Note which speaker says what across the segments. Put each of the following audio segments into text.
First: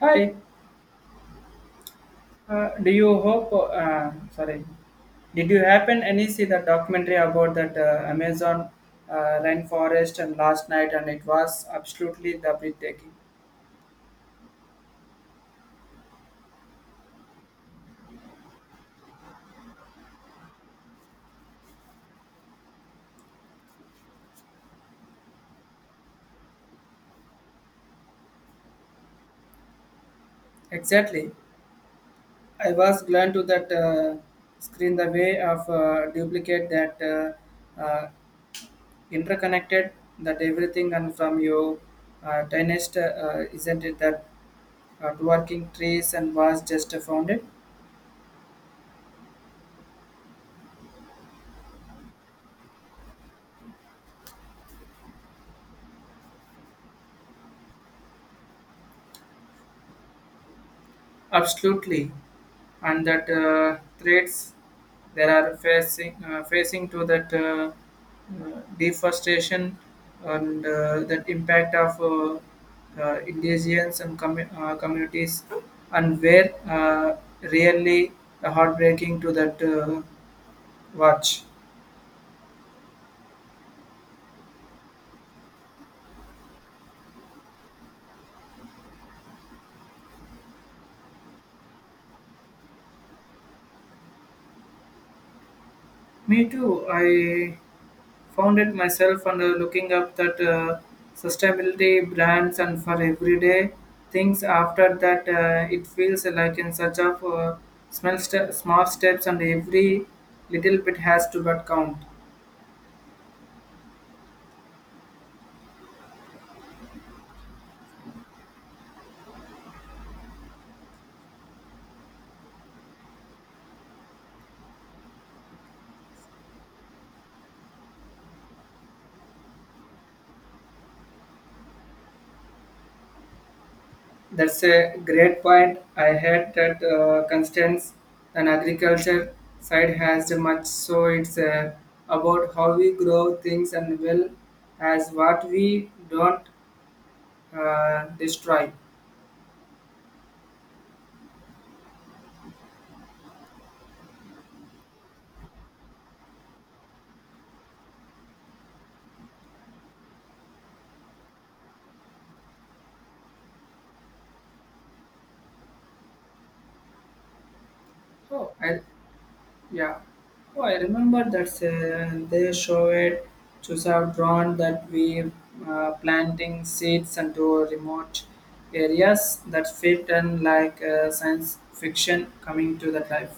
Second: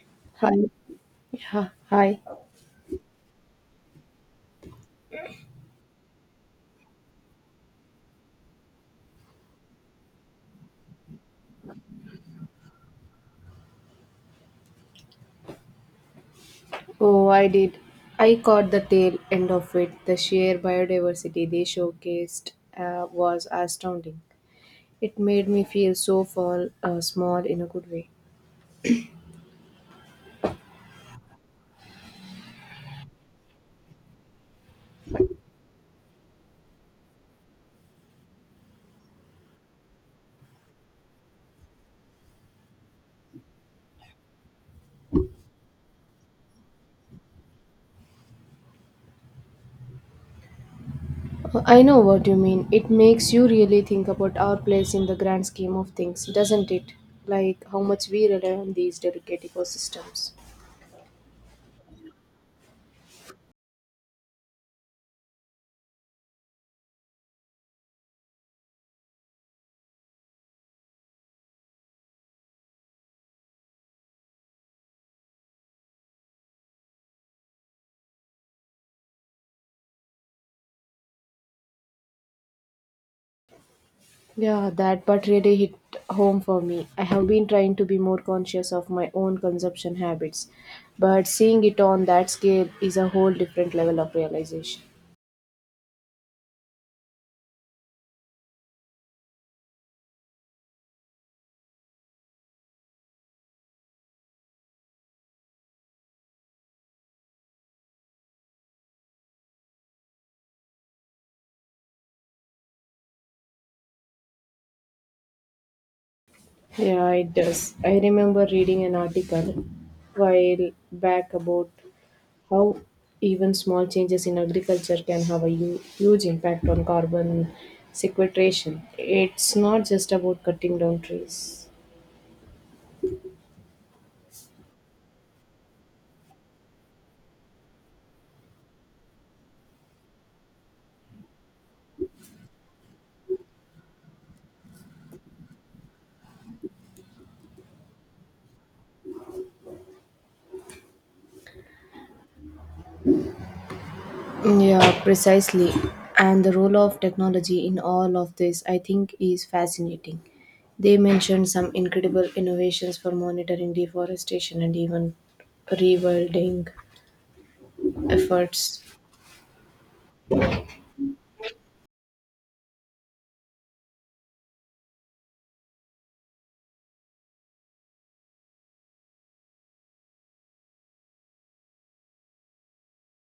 Speaker 1: Hi,
Speaker 2: Hi. Yeah, hi.
Speaker 1: do you hope? Sorry, did you happen any see the documentary about that Amazon rainforest and last night? And it was absolutely the breathtaking.
Speaker 2: Oh, I did. I caught the tail end of it. The sheer biodiversity they showcased was astounding. It made me feel so small in a good way.
Speaker 1: Exactly, I was glad to that screen the way of duplicate that uh, uh, interconnected that everything and from your tiniest isn't it that working trees and was just found it
Speaker 2: I know what you mean. It makes you really think about our place in the grand scheme of things, doesn't it? Like how much we rely on these delicate ecosystems.
Speaker 1: absolutely. And that threats they are facing facing to that deforestation and that impact of indigenous and communities and where really heartbreaking to that watch.
Speaker 2: Yeah, that part really hit home for me. I have been trying to be more conscious of my own consumption habits, but seeing it on that scale is a whole different level of realization.
Speaker 1: Me too. I found it myself and looking up that sustainability brands and for everyday things. After that, it feels like in such of small steps, and every little bit has to but count.
Speaker 2: Yeah, it does. I remember reading an article while back about how even small changes in agriculture can have a huge impact on carbon sequestration. It's not just about cutting down trees.
Speaker 1: That's a great point. I heard that constraints and agriculture side has the much, so it's about how we grow things and well as what we don't destroy.
Speaker 2: Yeah, precisely. And the role of technology in all of this, I think, is fascinating. They mentioned some incredible innovations for monitoring deforestation and even rewilding
Speaker 1: Oh, I,
Speaker 2: efforts.
Speaker 1: Yeah. Oh, I remember that they show it to have drawn that we planting seeds into remote areas that fit and like science fiction coming to that life.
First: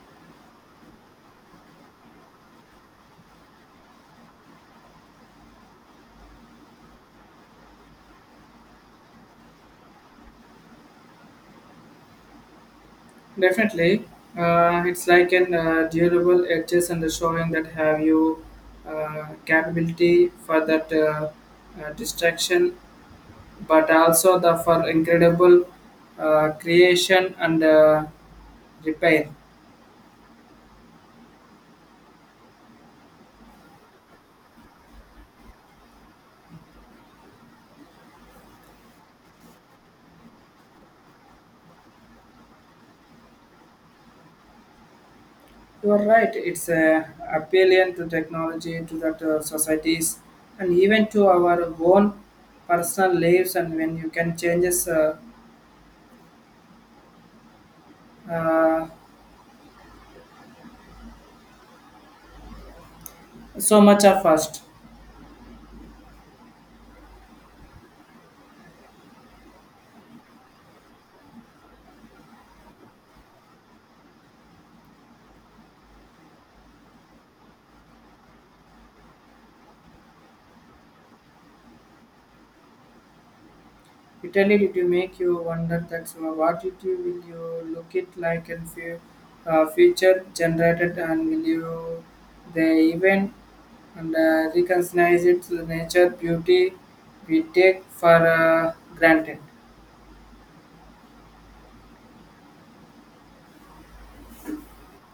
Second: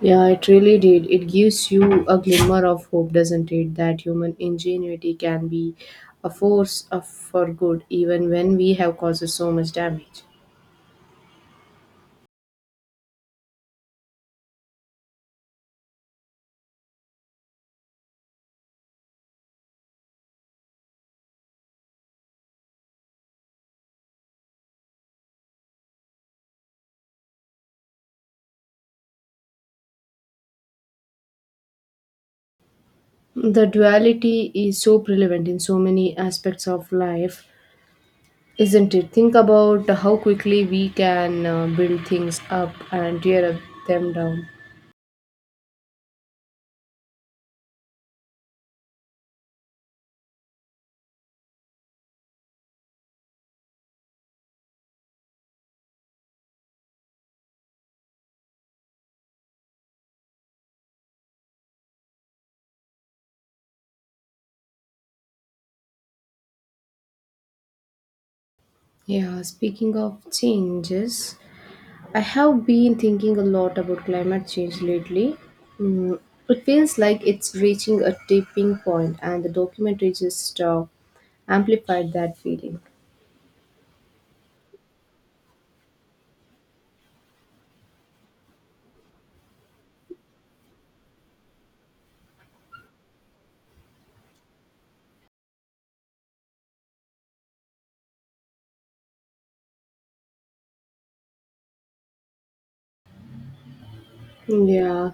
Speaker 2: Yeah, it really did. It gives you a glimmer of hope, doesn't it? That human ingenuity can be a for good, even when we have caused so much damage.
Speaker 1: Definitely, it's like an durable edges and showing that have you capability for that distraction, but also the for incredible creation and repair.
Speaker 2: The duality is so prevalent in so many aspects of life, isn't it? Think about how quickly we can build things up and tear up them down.
Speaker 1: You are right, it's appliant to technology, to that societies, and even to our own personal lives. And when you can changes uh, so much are fast,
Speaker 2: Yeah, speaking of changes, I have been thinking a lot about climate change lately. Mm, it feels like it's reaching a tipping point, and the documentary just amplified that feeling.
Speaker 1: it really did make you wonder that so what it you will you look it like in few future generated, and will you they even and recognize its nature beauty we take for granted.
Speaker 2: Yeah,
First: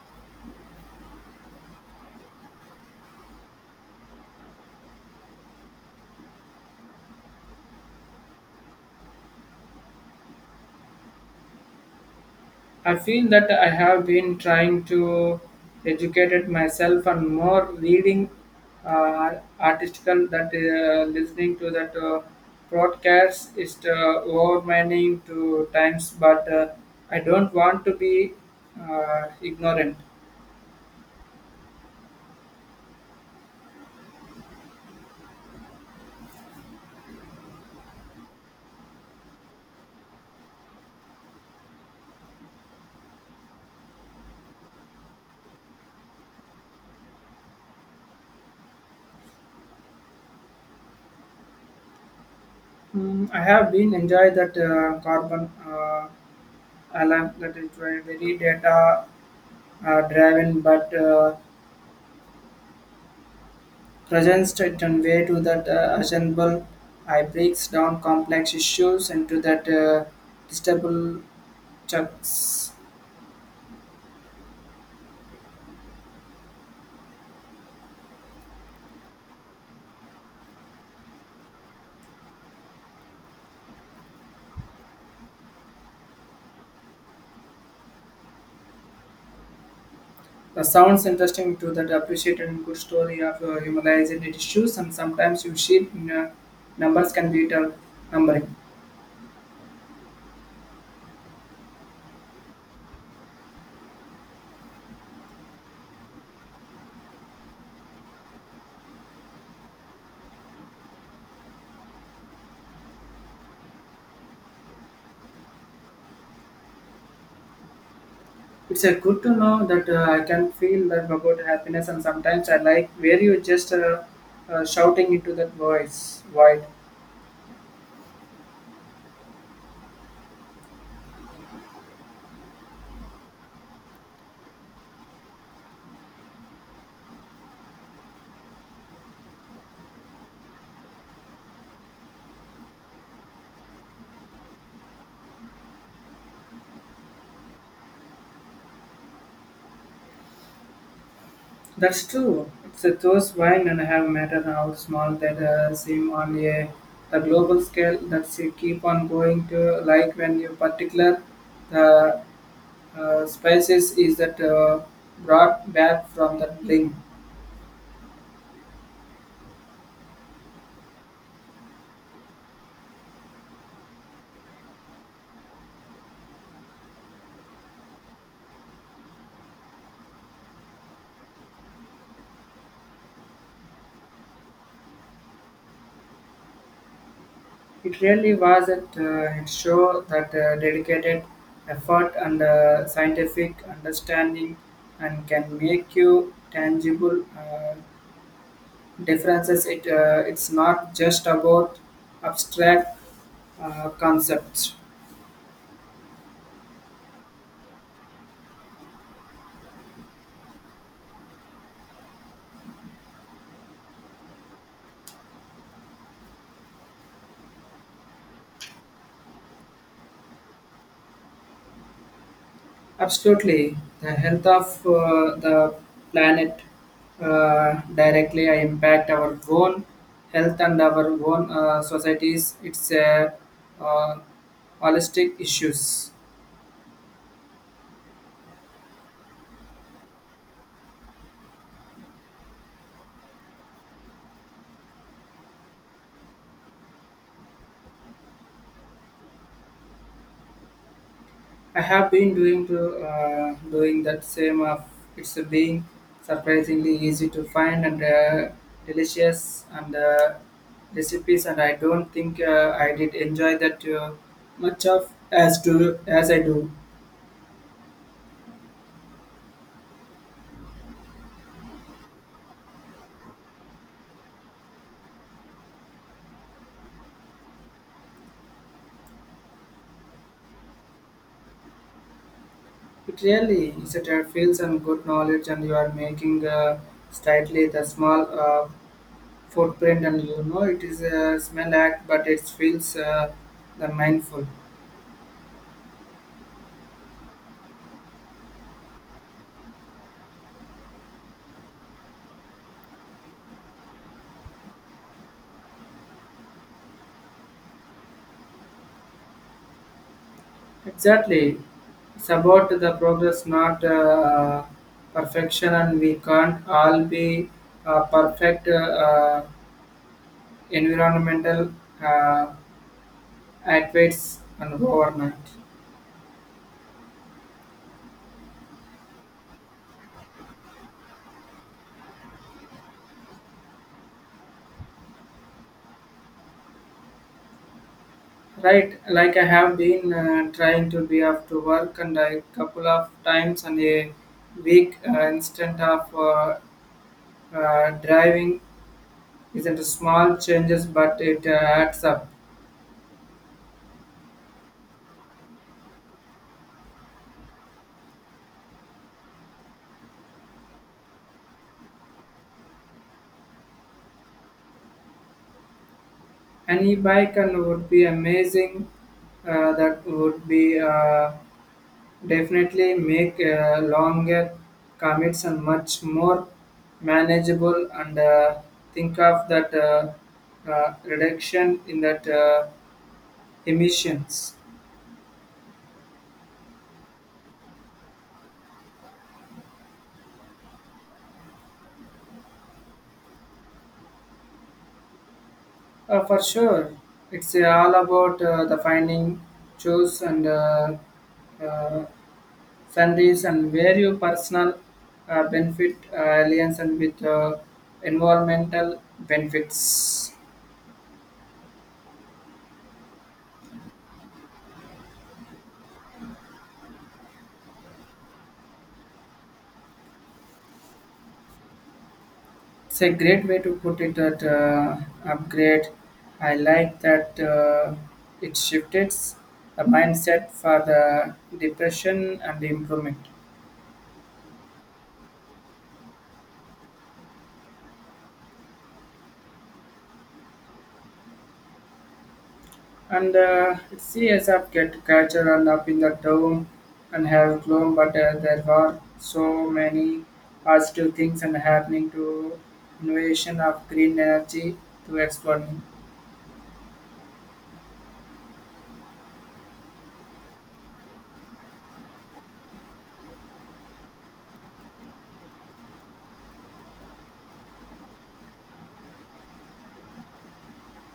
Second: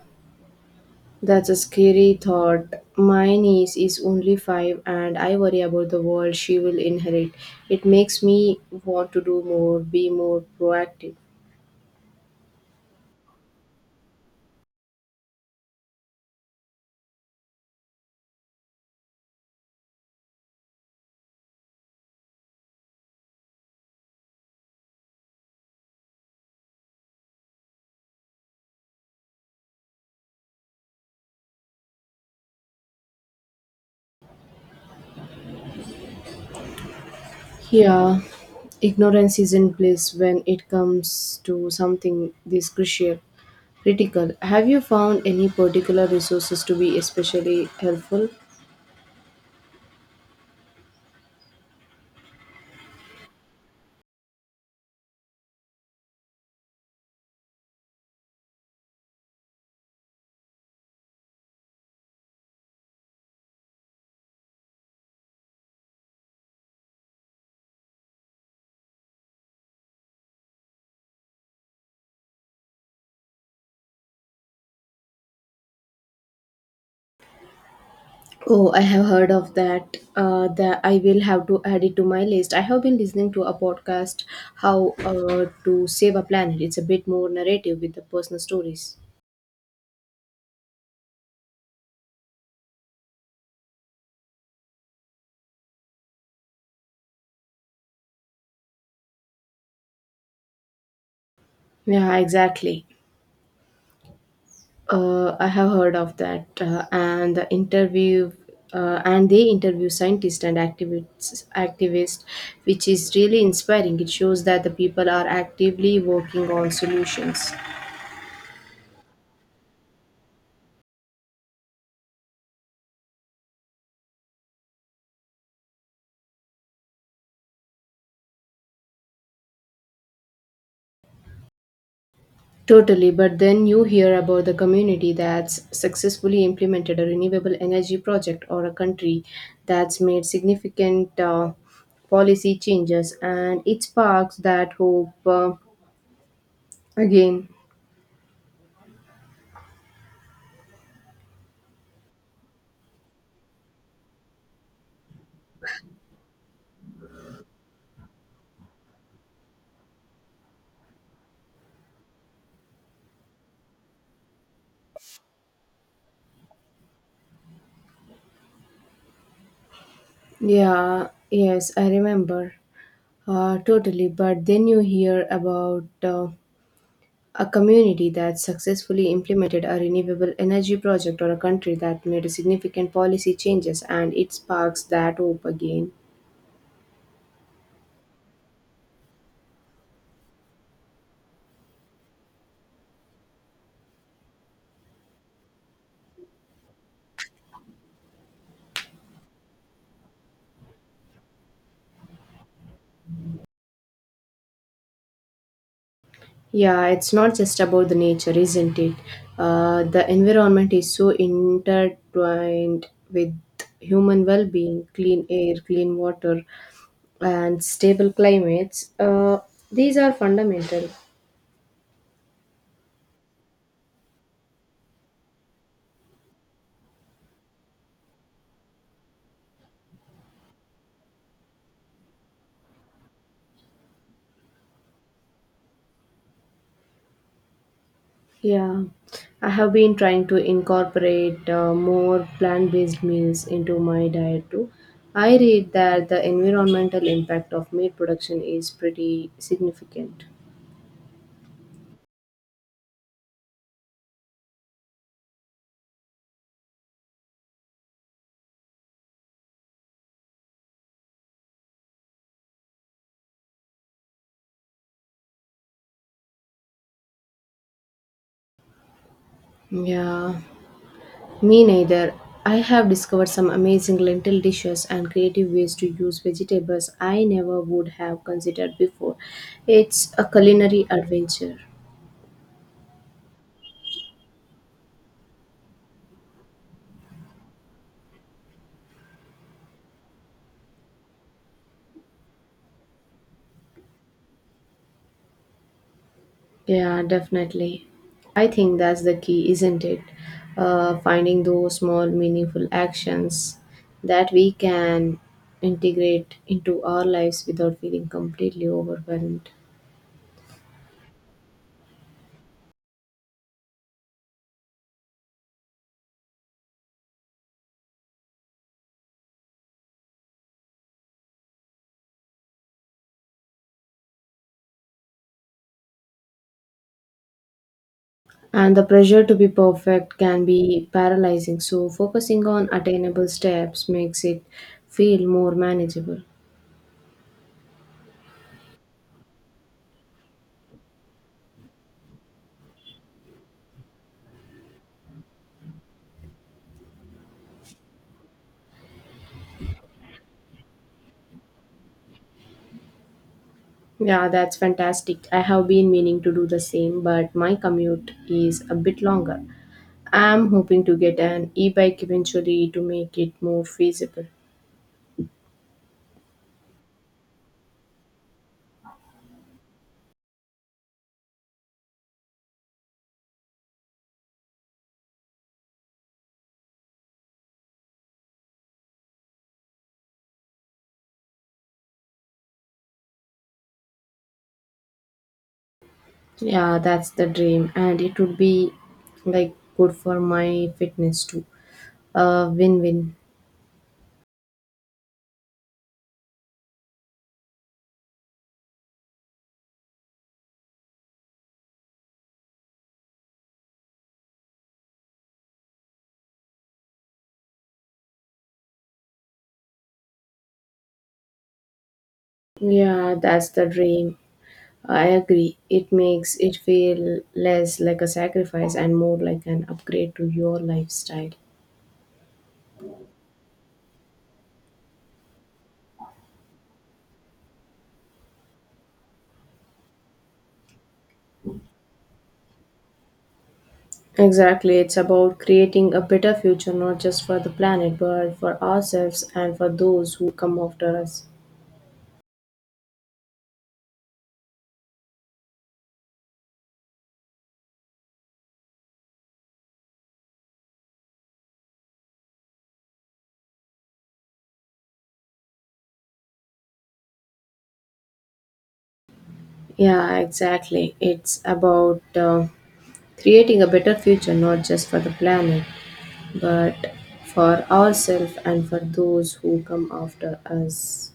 Speaker 2: that's a scary thought. My niece is only five, and I worry about the world she will inherit. It makes me want to do more, be more proactive.
Speaker 1: I feel that I have been trying to educate myself and more reading article that listening to that broadcast is overwhelming to times, but I don't want to be ignorant.
Speaker 2: Yeah, ignorance isn't bliss when it comes to something this crucial. Critical. Have you found any particular resources to be especially helpful?
Speaker 1: I have been enjoy that carbon alarm that is very data driven, but presents certain way to that assemble. I breaks down complex issues into that distable chunks.
Speaker 2: Oh, I have heard of that. That I will have to add it to my list. I have been listening to a podcast, "How to Save a Planet." It's a bit more narrative with the personal stories.
Speaker 1: The sounds interesting to that appreciated and good story of humanizing issues, and sometimes you see in, numbers can be done numbering.
Speaker 2: Yeah, exactly. I have heard of that, and the interview, and they interview scientists and activists, which is really inspiring. It shows that the people are actively working on solutions.
Speaker 1: It's good to know that I can feel that about happiness, and sometimes I like where you just shouting into that voice void.
Speaker 2: Totally, but then you hear about the community that's successfully implemented a renewable energy project or a country that's made significant policy changes and it sparks that hope again.
Speaker 1: That's true. It's a those wine and have matter how small that seem on a the global scale that's you keep on going to like when you particular the spices is that brought back from the link.
Speaker 2: Yeah, yes, I remember. Totally, but then you hear about a community that successfully implemented a renewable energy project or a country that made significant policy changes and it sparks that hope again.
Speaker 1: It really was that it show that dedicated effort and scientific understanding and can make you tangible. Differences it it's not just about abstract concepts.
Speaker 2: Yeah, it's not just about the nature, isn't it? The environment is so intertwined with human well being, clean air, clean water, and stable climates. These are fundamental.
Speaker 1: Absolutely the health of the planet directly impact our own health and our own societies. It's a uh, holistic issues.
Speaker 2: Yeah, I have been trying to incorporate more plant based meals into my diet too. I read that the environmental impact of meat production is pretty significant.
Speaker 1: I have been doing to doing that same. Of it's being surprisingly easy to find and delicious and recipes. And I don't think I did enjoy that much of as to as I do.
Speaker 2: Yeah, me neither. I have discovered some amazing lentil dishes and creative ways to use vegetables I never would have considered before. It's a culinary adventure.
Speaker 1: It really is a trade feels and good knowledge, and you are making slightly the small footprint, and you know it is a smell act, but it feels the mindful.
Speaker 2: Yeah, definitely. I think that's the key, isn't it? Finding those small, meaningful actions that we can integrate into our lives without feeling completely overwhelmed.
Speaker 1: Exactly. It's about the progress, not perfection, and we can't all be perfect environmental uh, athletes and overnight.
Speaker 2: And the pressure to be perfect can be paralyzing, so focusing on attainable steps makes it feel more manageable.
Speaker 1: Right, like I have been trying to be off to work and a couple of times and a week instead of driving isn't small changes, but it adds up.
Speaker 2: Yeah, that's fantastic. I have been meaning to do the same, but my commute is a bit longer. I'm hoping to get an e bike eventually to make it more feasible.
Speaker 1: Any bike and would be amazing. That would be definitely make longer commutes and much more manageable. And think of that reduction in that emissions.
Speaker 2: Yeah, that's the dream, and it would be like good for my fitness too. A win win.
Speaker 1: For sure, it's all about the finding, choose and. Uh, Sundays and where you personal benefit alliance and with environmental benefits.
Speaker 2: Yeah, that's the dream. I agree. It makes it feel less like a sacrifice and more like an upgrade to your lifestyle.
Speaker 1: It's a great way to put it that upgrade. I like that it shifted the mindset for the depression and the improvement.
Speaker 2: Exactly. It's about creating a better future, not just for the planet, but for ourselves and for those who come after us.
Speaker 1: And it's serious up get culture and up in the town and have grown, but there were so many positive things and happening to innovation of green energy to exploring.
Speaker 2: Yeah, exactly. It's about creating a better future, not just for the planet, but for ourselves and for those who come after us.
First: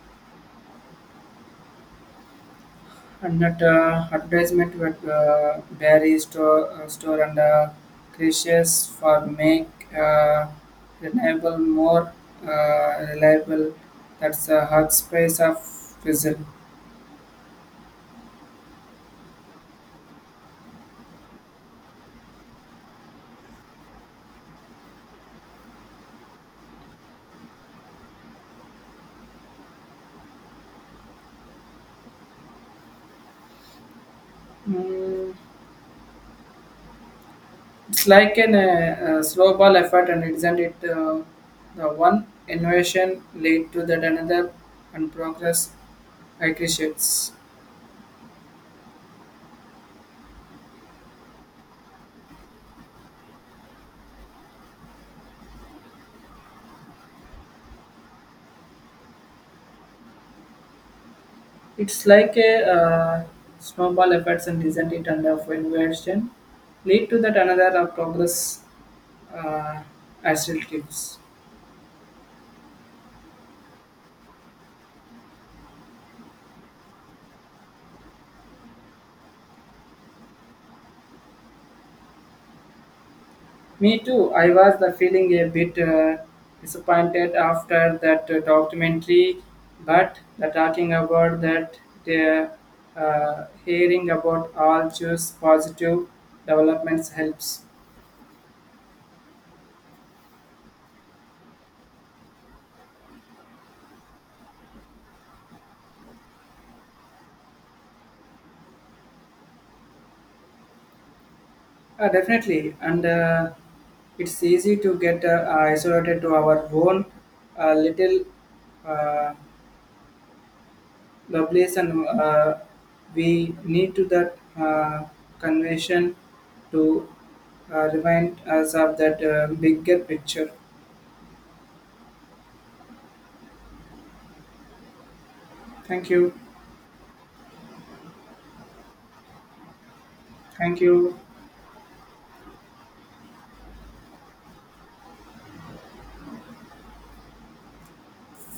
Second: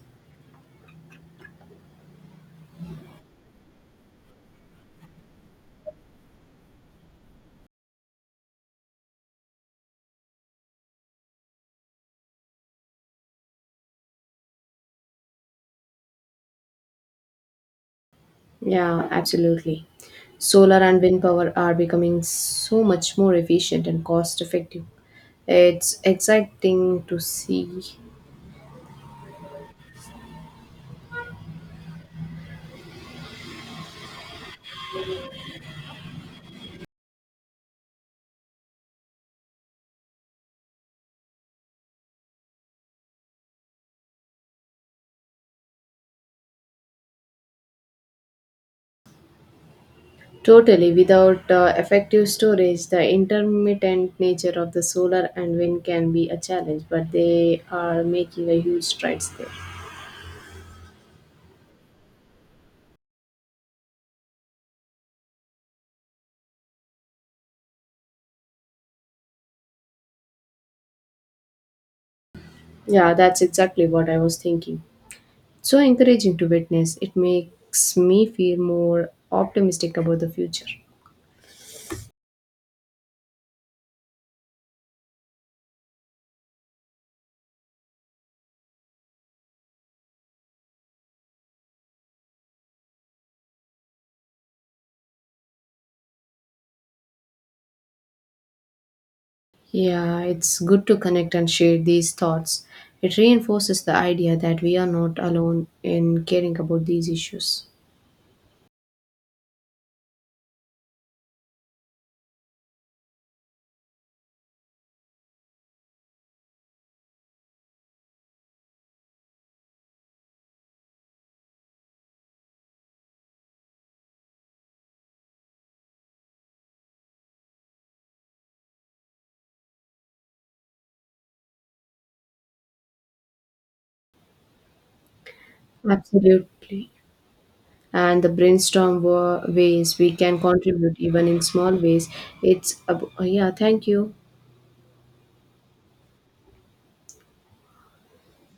Speaker 1: And that advertisement with berry store, store and creations for make uh, renewable more reliable. That's a hot space of fizzle.
Speaker 2: Yeah, absolutely. Solar and wind power are becoming so much more efficient and cost effective. It's exciting to see.
Speaker 1: Mm. It's like an slow ball effort, and isn't it the one innovation lead to that another and progress accretes?
Speaker 2: Totally, without effective storage, the intermittent nature of the solar and wind can be a challenge, but they are making a huge strides there.
Speaker 1: It's like a snowball effect, and isn't it and of innovation lead to that another of progress uh, accelerates.
Speaker 2: Yeah, that's exactly what I was thinking. So encouraging to witness. It makes me feel more optimistic about the future.
Speaker 1: Me too. I was the feeling a bit disappointed after that documentary, but the talking about that, the hearing about all those positive developments helps.
Speaker 2: Yeah, it's good to connect and share these thoughts. It reinforces the idea that we are not alone in caring about these issues.
Speaker 1: Definitely, and it's easy to get isolated to our own little uh, Lovelace and we need to that convention to remind us of that bigger picture. Thank you.
Speaker 2: Absolutely. And the brainstorm ways we can
Speaker 1: Thank
Speaker 2: contribute,
Speaker 1: you.
Speaker 2: even in small ways. It's, yeah, thank you.